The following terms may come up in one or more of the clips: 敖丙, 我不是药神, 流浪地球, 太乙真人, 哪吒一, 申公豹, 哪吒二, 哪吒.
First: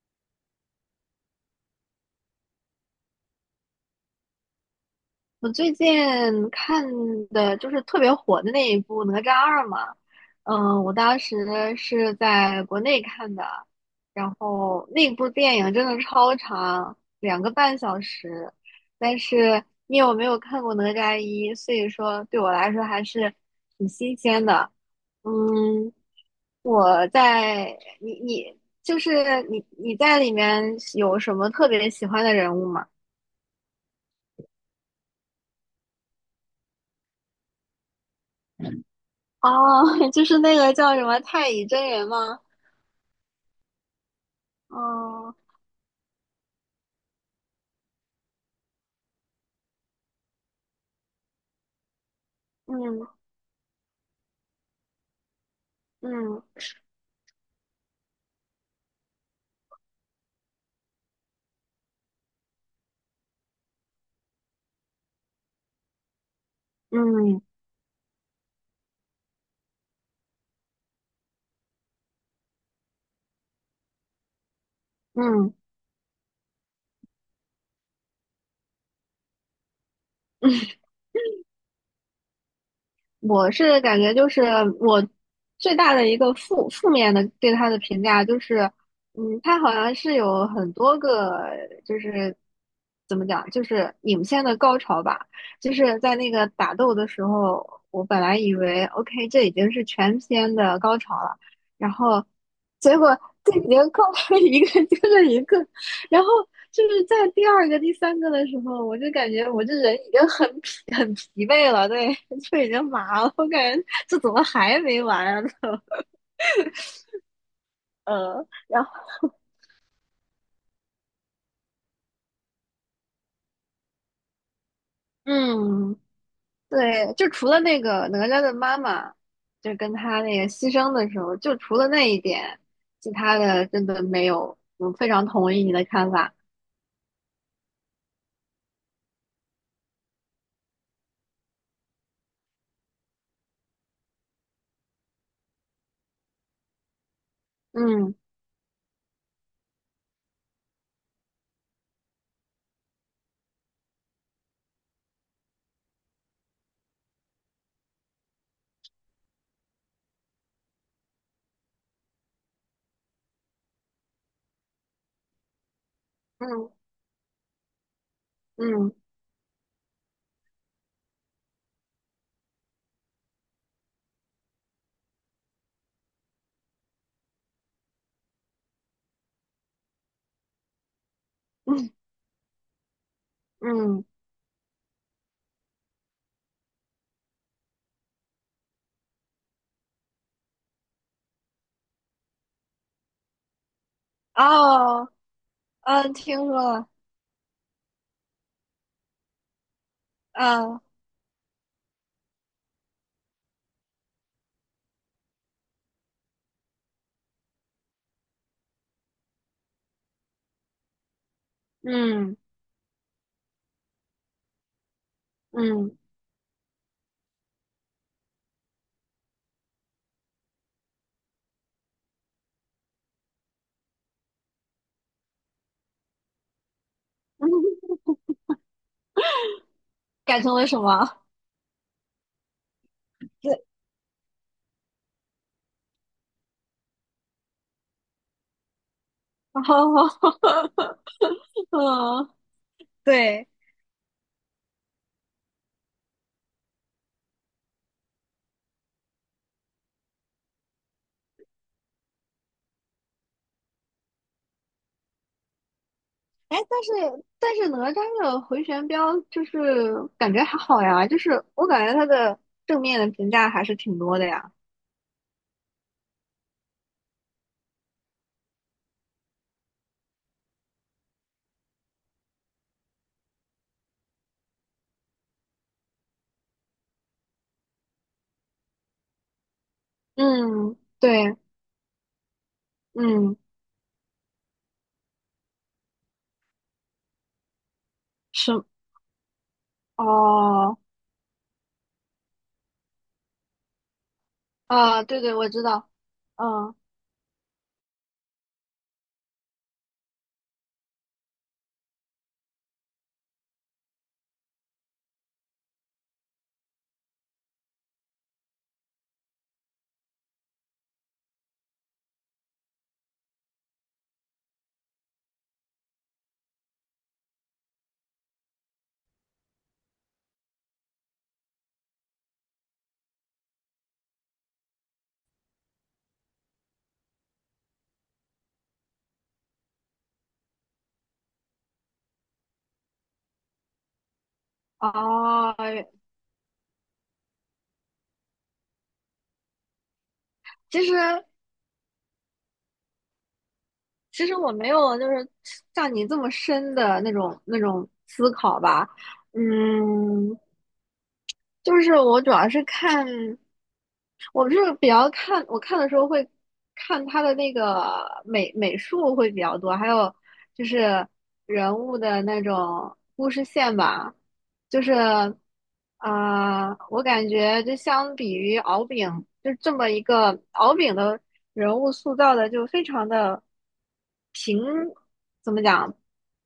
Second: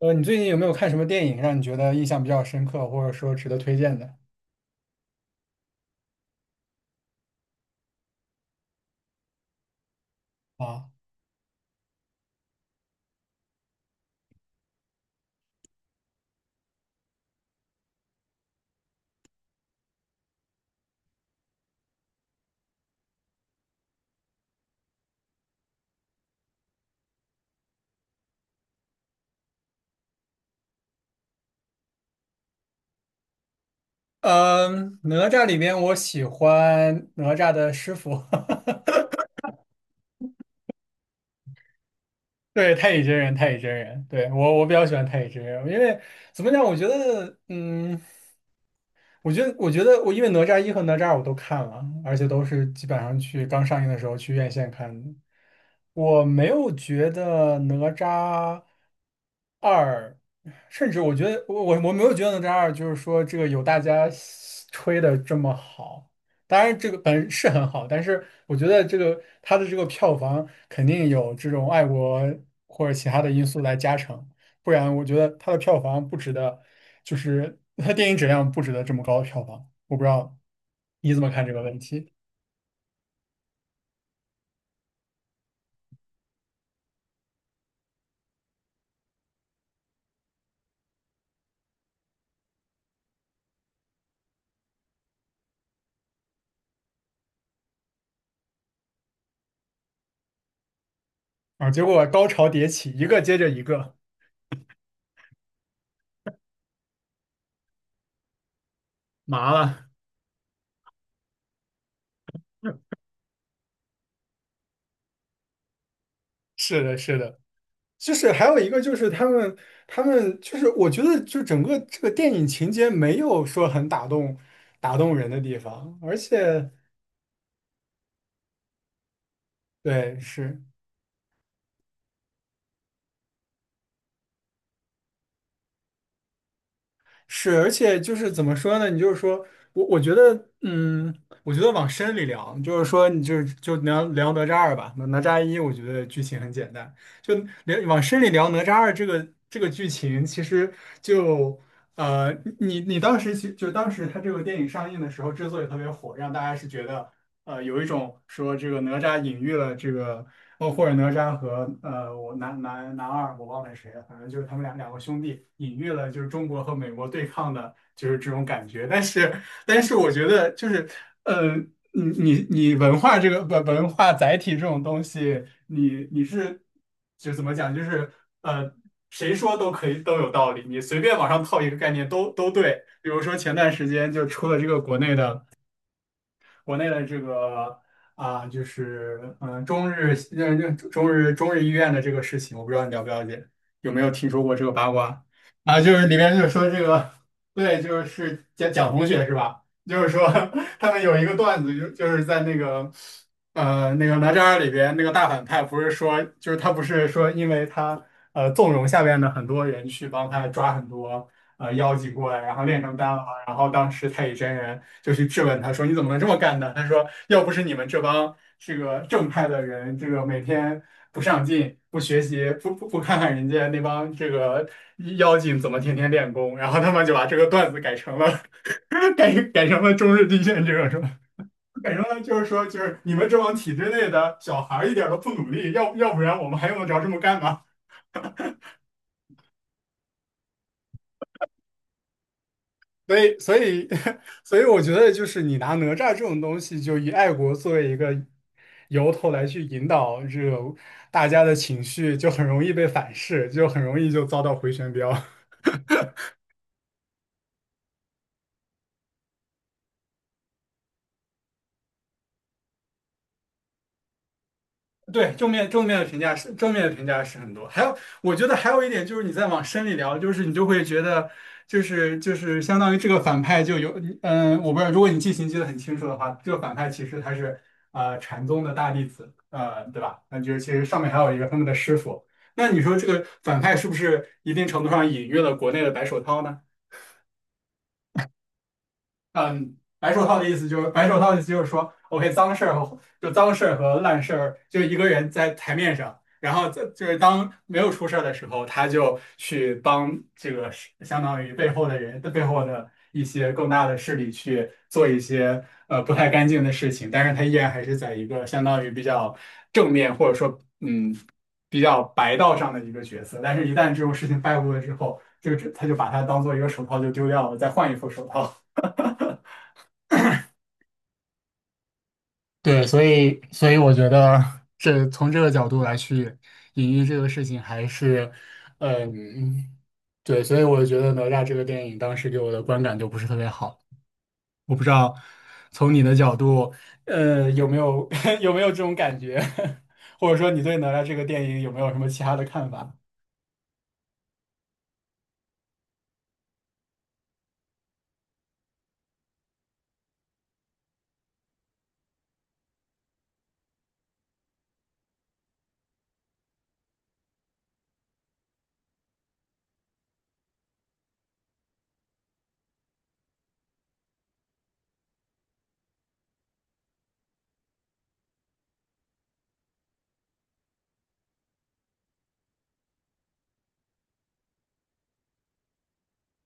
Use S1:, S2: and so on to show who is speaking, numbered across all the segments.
S1: 你最近有没有看什么电影让你觉得印象比较深刻，或者说值得推荐的
S2: 我最近看的就是特别火的那一部《哪吒二》嘛。嗯，
S1: 啊？
S2: 我当时是在国内看的，然后那部电影真的超长，2个半小时，但是因为我没有看过《哪吒一》，所以说对我来说还是挺新鲜的。嗯，我在你你就是你你在里面有什么特别喜欢的人物吗？
S1: 嗯，哪吒里面，我喜欢哪吒的师傅，
S2: 哦，就是那个叫什么太乙真人吗？
S1: 对，太乙真人，太乙真人，对，我比较喜欢太乙
S2: 哦，
S1: 真人，因为怎么讲，我觉得，嗯。我觉得我因为哪吒一和哪吒二我都看了，而且都是基本
S2: 嗯
S1: 上去刚上映的时候去院线看的。我没
S2: 嗯
S1: 有觉得哪吒二，甚至我觉得我没有觉得哪吒二就是说这个有大家吹的这么好。当然，这个本
S2: 嗯
S1: 是很好，但是我觉得这个它的这个票房肯定有这种爱国或者其他的因素来加成。不然我觉得它
S2: 嗯，
S1: 的票房不值得，就是它电影质量不值得这么高的票房。我不知道你怎么看这个问题
S2: 我是感觉就是我最大的一个负面的对他的评价就是，嗯，他好像是有很多个就是怎么讲，就是影片的高潮吧，就是在那个打斗的时候，我本来以为 OK 这已经是全片的高潮了，
S1: 啊？结
S2: 然
S1: 果
S2: 后
S1: 高潮迭起，
S2: 结
S1: 一
S2: 果
S1: 个接着
S2: 这
S1: 一
S2: 已经
S1: 个。
S2: 高潮一个接着 一个，然后就是在第二个、第三个的时候，我就感觉
S1: 麻
S2: 我这
S1: 了。
S2: 人已经很疲 很疲惫了，对，就已经麻了。我感觉这怎么还没完啊？
S1: 是的，是的，就是还有一个
S2: 然后
S1: 就是他们就是我觉得就整个这个电影情节没有说很打动人的地
S2: 嗯，
S1: 方，而且
S2: 对，就除了那个哪吒的妈妈，就跟
S1: 对
S2: 他那个
S1: 是。
S2: 牺牲的时候，就除了那一点，其他的真的没有。我非常同意你的看法。
S1: 是，而且就是怎么说呢？你就是说我，我觉得，嗯，我觉得往深里聊，就是说，你就是就聊聊哪吒二吧。哪吒一，我觉得剧情很简单，就往
S2: 嗯
S1: 深里聊哪吒二这个剧情，其实就呃，你你当时其就当时它这个电影上映的时候，之所以特别火，让大家是觉得有一种说这个哪吒隐喻了这个。哦，或者哪吒和我男二，我忘了谁了，反正就是他们两个兄弟，隐喻了就是中国和
S2: 嗯
S1: 美国对抗的，就是这种感觉。
S2: 嗯
S1: 但是我觉得就是，呃，你文化这个文化载体这种东西，你是就怎么讲，就是呃，谁说都可以都有道理，你随便往上套一个概
S2: 嗯
S1: 念都对。比如说前段时
S2: 嗯，
S1: 间就出了这个国内的。国内的这个啊，就是中日医院的这个事情，我不知道你了不了解，有没有听说过这个八
S2: 哦，
S1: 卦啊？就是
S2: 嗯，
S1: 里面
S2: 听
S1: 就是
S2: 说
S1: 说这
S2: 了，
S1: 个，对，就是蒋同学是吧？就是说
S2: 嗯
S1: 他们有一个段子，就是在那个那个哪吒二里边那个大反派，不是说就是他不是说因为他纵容下面的很多人去帮他抓很多。妖精过
S2: 嗯
S1: 来，然后炼成丹了。嘛？然后当时太乙真人就去质问他说：“你
S2: 嗯，
S1: 怎么能这么干呢？”他说：“要不是你们这帮这个正派的人，这个每天不上进、不学习、不看看人家那帮这个妖精怎么天天练功，然后他们就把这 个
S2: 嗯，
S1: 段子改成了 改成了中日地
S2: 改成
S1: 震
S2: 了
S1: 这
S2: 什
S1: 个是吧？
S2: 么？
S1: 改成了就是说，就是你们这帮
S2: 对，
S1: 体制内的小孩儿一点儿都不努力，要不然我们还用得着这么干吗？”
S2: 好好好，嗯，
S1: 所以，
S2: 对，
S1: 所以，我觉得就是你拿哪吒这种东西，就以爱国作为一个由头来去引导这个大家的情绪，就很容易被反噬，就很容易就遭到回旋镖。
S2: 哎，但是哪吒的回旋镖就是感觉还好呀，就是我感觉他的正面的评价还是挺多的呀。
S1: 对，正面的评价是很多，还有我觉得还有一点就是你再往深里聊，就是你就会觉得就是相当于这个反派就有我不知道，如果你记性记得很清楚的话，这个反派其实他是禅宗的大弟子，对吧？那就是其
S2: 嗯，
S1: 实上面还有
S2: 对，
S1: 一个他们的师傅，那你说这个
S2: 嗯，
S1: 反派是不是一定程度上隐喻了国内的白手套呢？
S2: 是，
S1: 嗯，
S2: 哦，
S1: 白手套的意思就是说，OK，脏事儿和烂事儿，就一
S2: 啊，
S1: 个
S2: 对
S1: 人
S2: 对，我
S1: 在
S2: 知
S1: 台
S2: 道，
S1: 面上，然后
S2: 嗯，
S1: 在就是当没有出事儿的时候，他就去帮这个是相当于背后的人的背后的一些更大的势力去做一些不太干净的事情，但是他依然还是在一个相当于比较正面或者说比较白道上的一个角色，但是一旦这种事情败露了之后，这个只他就把它当做一个手套就丢掉了，再换一副手套。对，所以我觉得这从这个角度来去隐喻这个事情，还是，嗯，对，所以我觉得哪吒这个电影当时给我的观感就不是特别好。我不知道
S2: 哦，
S1: 从你的角度，有没有 有没有这种感觉，或者说你对
S2: 其
S1: 哪
S2: 实
S1: 吒这个电影有没有什么其他的看法？
S2: 其实我没有就是像你这么深的那种思考吧，嗯，就是我主要是看，我是比较看，我看的时候会看他的那个美术会比较多，还有就是人物的那种故事线吧，就是我感觉就相比于敖丙，就这么一个敖丙的人物塑造的就非常的平，怎么讲，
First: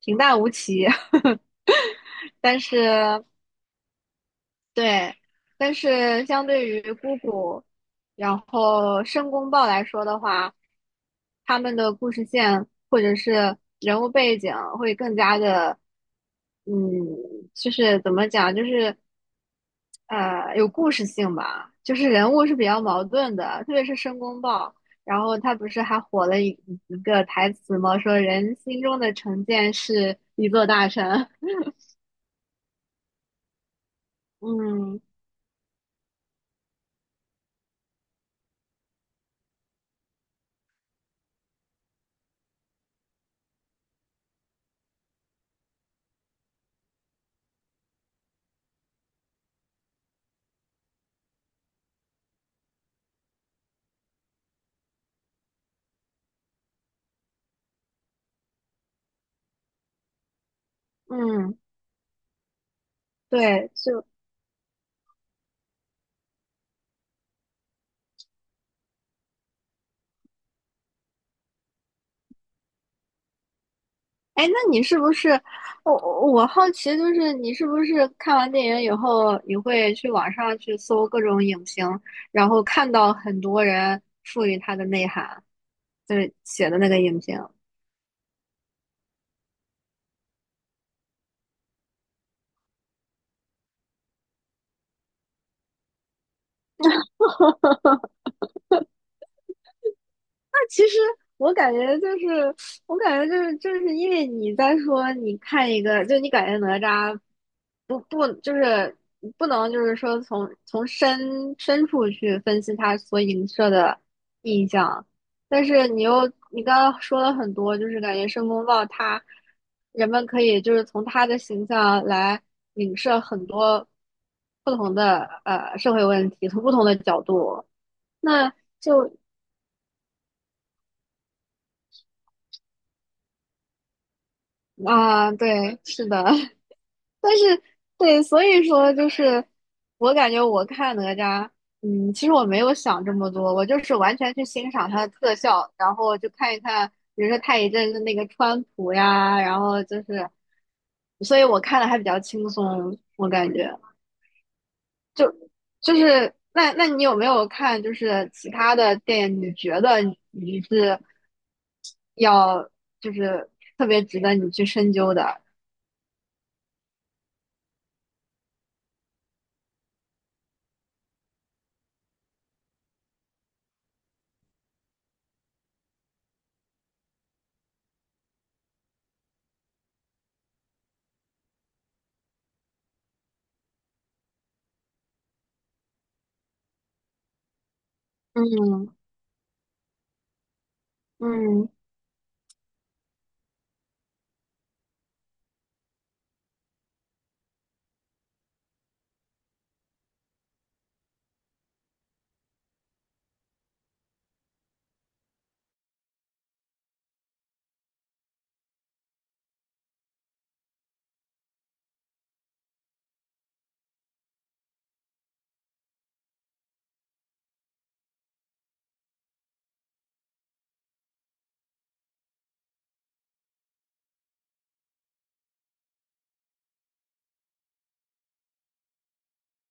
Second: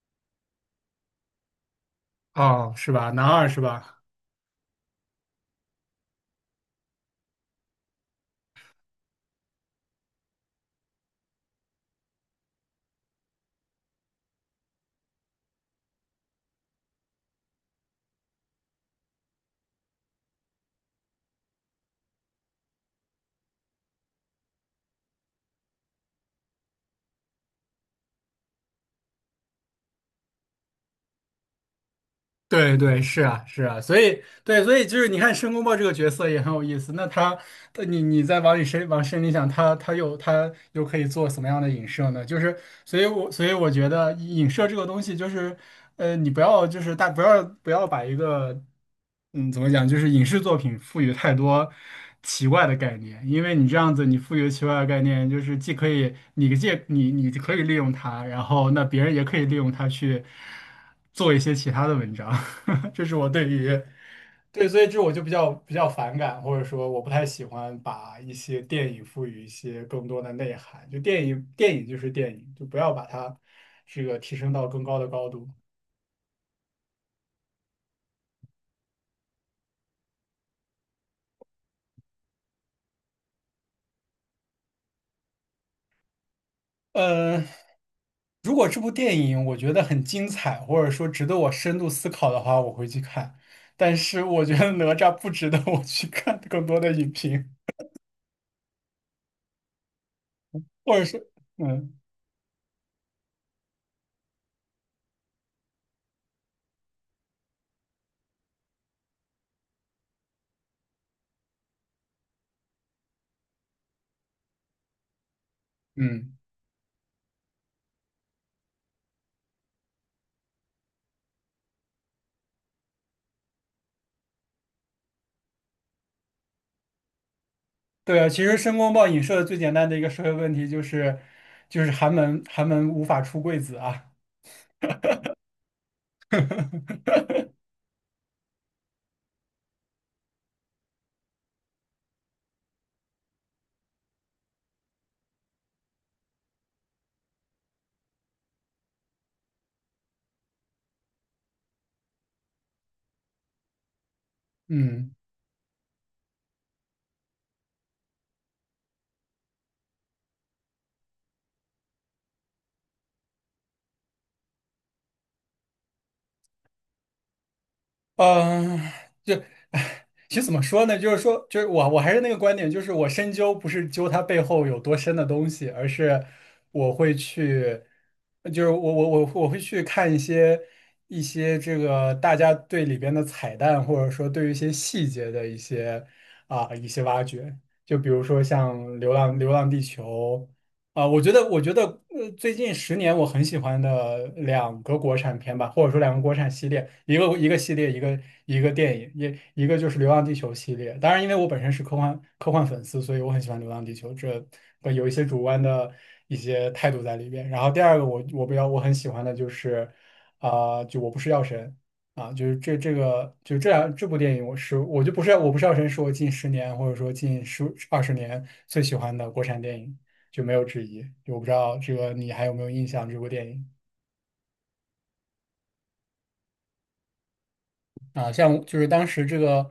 S2: 平淡无奇，但
S1: 哦，
S2: 是。
S1: 是吧？男二是吧？
S2: 对，但是相对于姑姑，然后申公豹来说的话，他们的故事线或者是人物背景会更加的，嗯，就是怎么讲，就是有故事性吧，就是人物是比较矛盾的，特别是申公豹，然后他不是还火了一个台词吗？说人心中的成见是一座大山，
S1: 对对，是啊是啊，所以 对，所以就
S2: 嗯
S1: 是你看申公豹这个角色也很有意思。他你再往深里想，他又可以做什么样的影射呢？就是，所以我觉得影射这个东西就是。你不要就是大不要不要把一个怎么讲，就是影视作品赋予太多奇怪的概念，因为你这样子你赋予奇怪的概念，就是既可以你借你你可以利用它，然后那别人也可以利用它去做一些
S2: 嗯。
S1: 其他的文章，这是我对
S2: 对，
S1: 于。
S2: 就
S1: 对，所以这我就比较反感，或者说我不太喜欢把一些电影赋予一些更多的内涵。就电影，电影就是电影，就不要把它这个提
S2: 哎，
S1: 升
S2: 那
S1: 到
S2: 你
S1: 更高
S2: 是
S1: 的
S2: 不
S1: 高
S2: 是
S1: 度。
S2: 我好奇，就是你是不是看完电影以后，你会去网上去搜各种影评，然后看到很多人赋予它的内涵，就是写的那个影评。
S1: 呃，如果这部电影我觉得很精彩，或者说值得我深度思考的话，我会去看。但是我觉得哪吒不值得我去看更多的影评，
S2: 其
S1: 或
S2: 实
S1: 者是，
S2: 我感
S1: 嗯
S2: 觉就是，我感觉就是，就是因为你在说，你看一个，就你感觉哪吒不就是不能就是说从深深处去分析他所影射的印象，但是你又
S1: 嗯，
S2: 你刚刚说了很多，就是感觉申公豹他人们可以就是从他的形象来影射很多不同的社会问题，从不同的角度。
S1: 对啊，其
S2: 那
S1: 实申公豹
S2: 就
S1: 影射的最简单的一个社会问题就是，就是寒门无法出贵子啊，
S2: 啊，对，是的，但是对，所以说就是我感觉我看哪吒，嗯，其实我没有想这么多，我就是完全去欣赏它的特效，然后就看一看，比如说太乙真的那个川普呀，然后就是，所以我看的还比较轻松，我感觉
S1: 嗯。
S2: 就就是那那你有没有看就是其他的电影？你觉得你是要就是特别值得你去深究的？
S1: 嗯，就，其实怎么说呢？就是说，就是我还是那个观点，就是我深究不是究它背后有多深的东西，而是我会去，就是我会去看一些这个大家对里边的彩蛋，或者说对于一些细节的一些挖掘，就比如说像
S2: 嗯
S1: 流浪地球》。啊、我
S2: 嗯
S1: 觉得，最近十年我很喜欢的两个国产片吧，或者说两个国产系列，一个系列，一个电影，一个就是《流浪地球》系列。当然，因为我本身是科幻粉丝，所以我很喜欢《流浪地球》，这有一些主观的一些态度在里边。然后第二个我我很喜欢的就是，啊、就我不是药神啊，就是这个就这部电影，我不是药神，是我近十年或者说近十二十年最喜欢的国产电影。就没有之一。我不知道这个你还有没有印象这部电影啊？像就是当时这个，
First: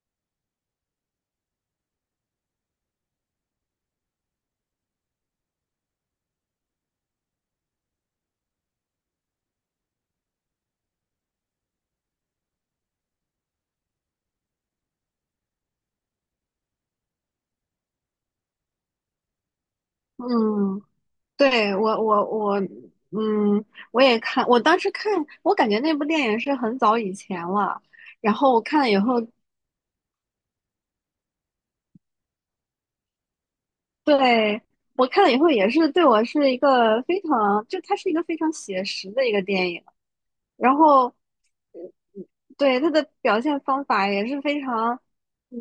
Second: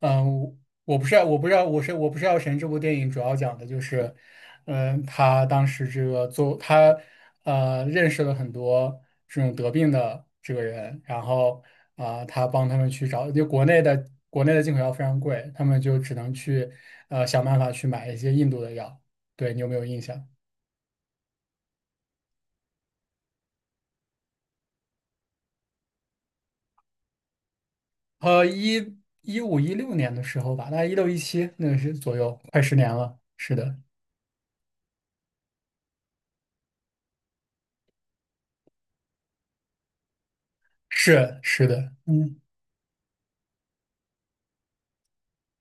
S1: 嗯，我我不知道我不是药神这部电影主要讲的就是，嗯，他当时这个做他认识了很多这种得病的这个人，然后啊、他帮他们去找，就国内的进口药非常贵，他们就只能去想办法去买一些印度的药。对你有没有印象？
S2: 嗯，对，我,嗯，我也看，我当时看，我感觉那部电影是很早以前了，然后我看了以后，
S1: 一五一六年的时候吧，大概一六一七那个是左右，快十年了。是的，
S2: 对，我看了以后也是对我是一个非常，就它是一个非常写实的一个电影，然后
S1: 是的，嗯。
S2: 对，他的表现方法也是非常，嗯，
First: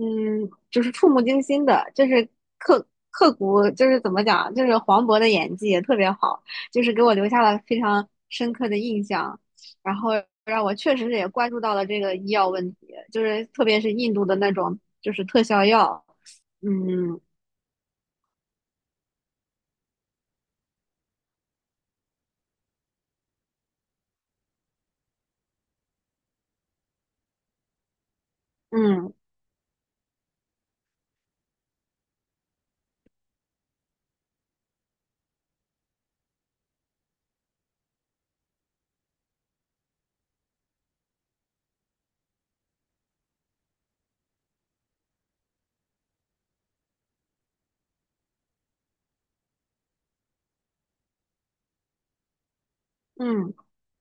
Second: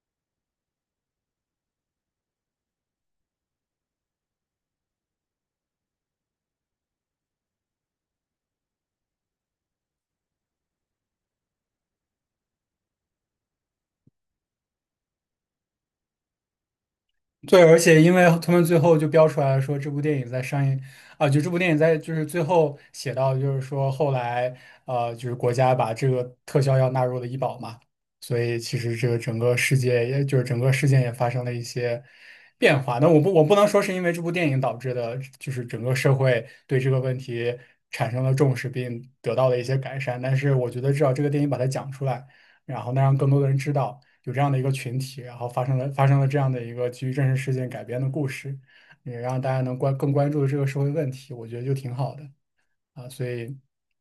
S2: 就是触目惊心的，就是刻刻骨，就是怎么讲，就是黄渤的演技也特别好，就是给我留下了非常深刻的印象，然后让我确实也关注到了这个医药问题，就是特别是印度的那种就是特效药，嗯
S1: 对，而且因为他们最后就标出来了，说这部电影在上映啊，就这部电影在就是最后写到，就是说后来就是国家把这个特效药纳入了医保嘛，所以其实这
S2: 嗯
S1: 个整个世界也就是整个事件也发生了一些变化。那我不能说是因为这部电影导致的，就是整个社会对这个问题产生了重视并得到了一些改善，但是我觉得至少这个电影把它讲出来。然后呢让更多的人知道有这样的一个群体，然后发生了这样的一个基于真实事件改编的故事，也让大家能更关注这个社会问题，我觉得就挺好的啊。所
S2: 嗯。
S1: 以，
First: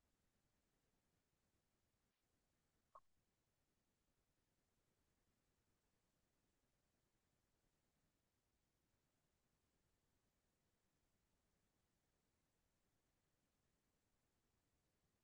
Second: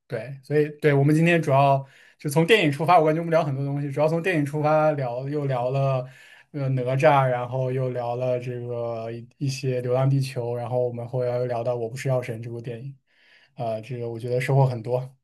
S1: 对，所以对我们今天主要就从电影出发，我感觉我们聊很多东西，主要从电影出发聊，又聊了。哪吒，然后又聊了这个一些《流浪地球》，然后我们后来又聊到《我不是药神》这部电影，这个我觉得收获很多。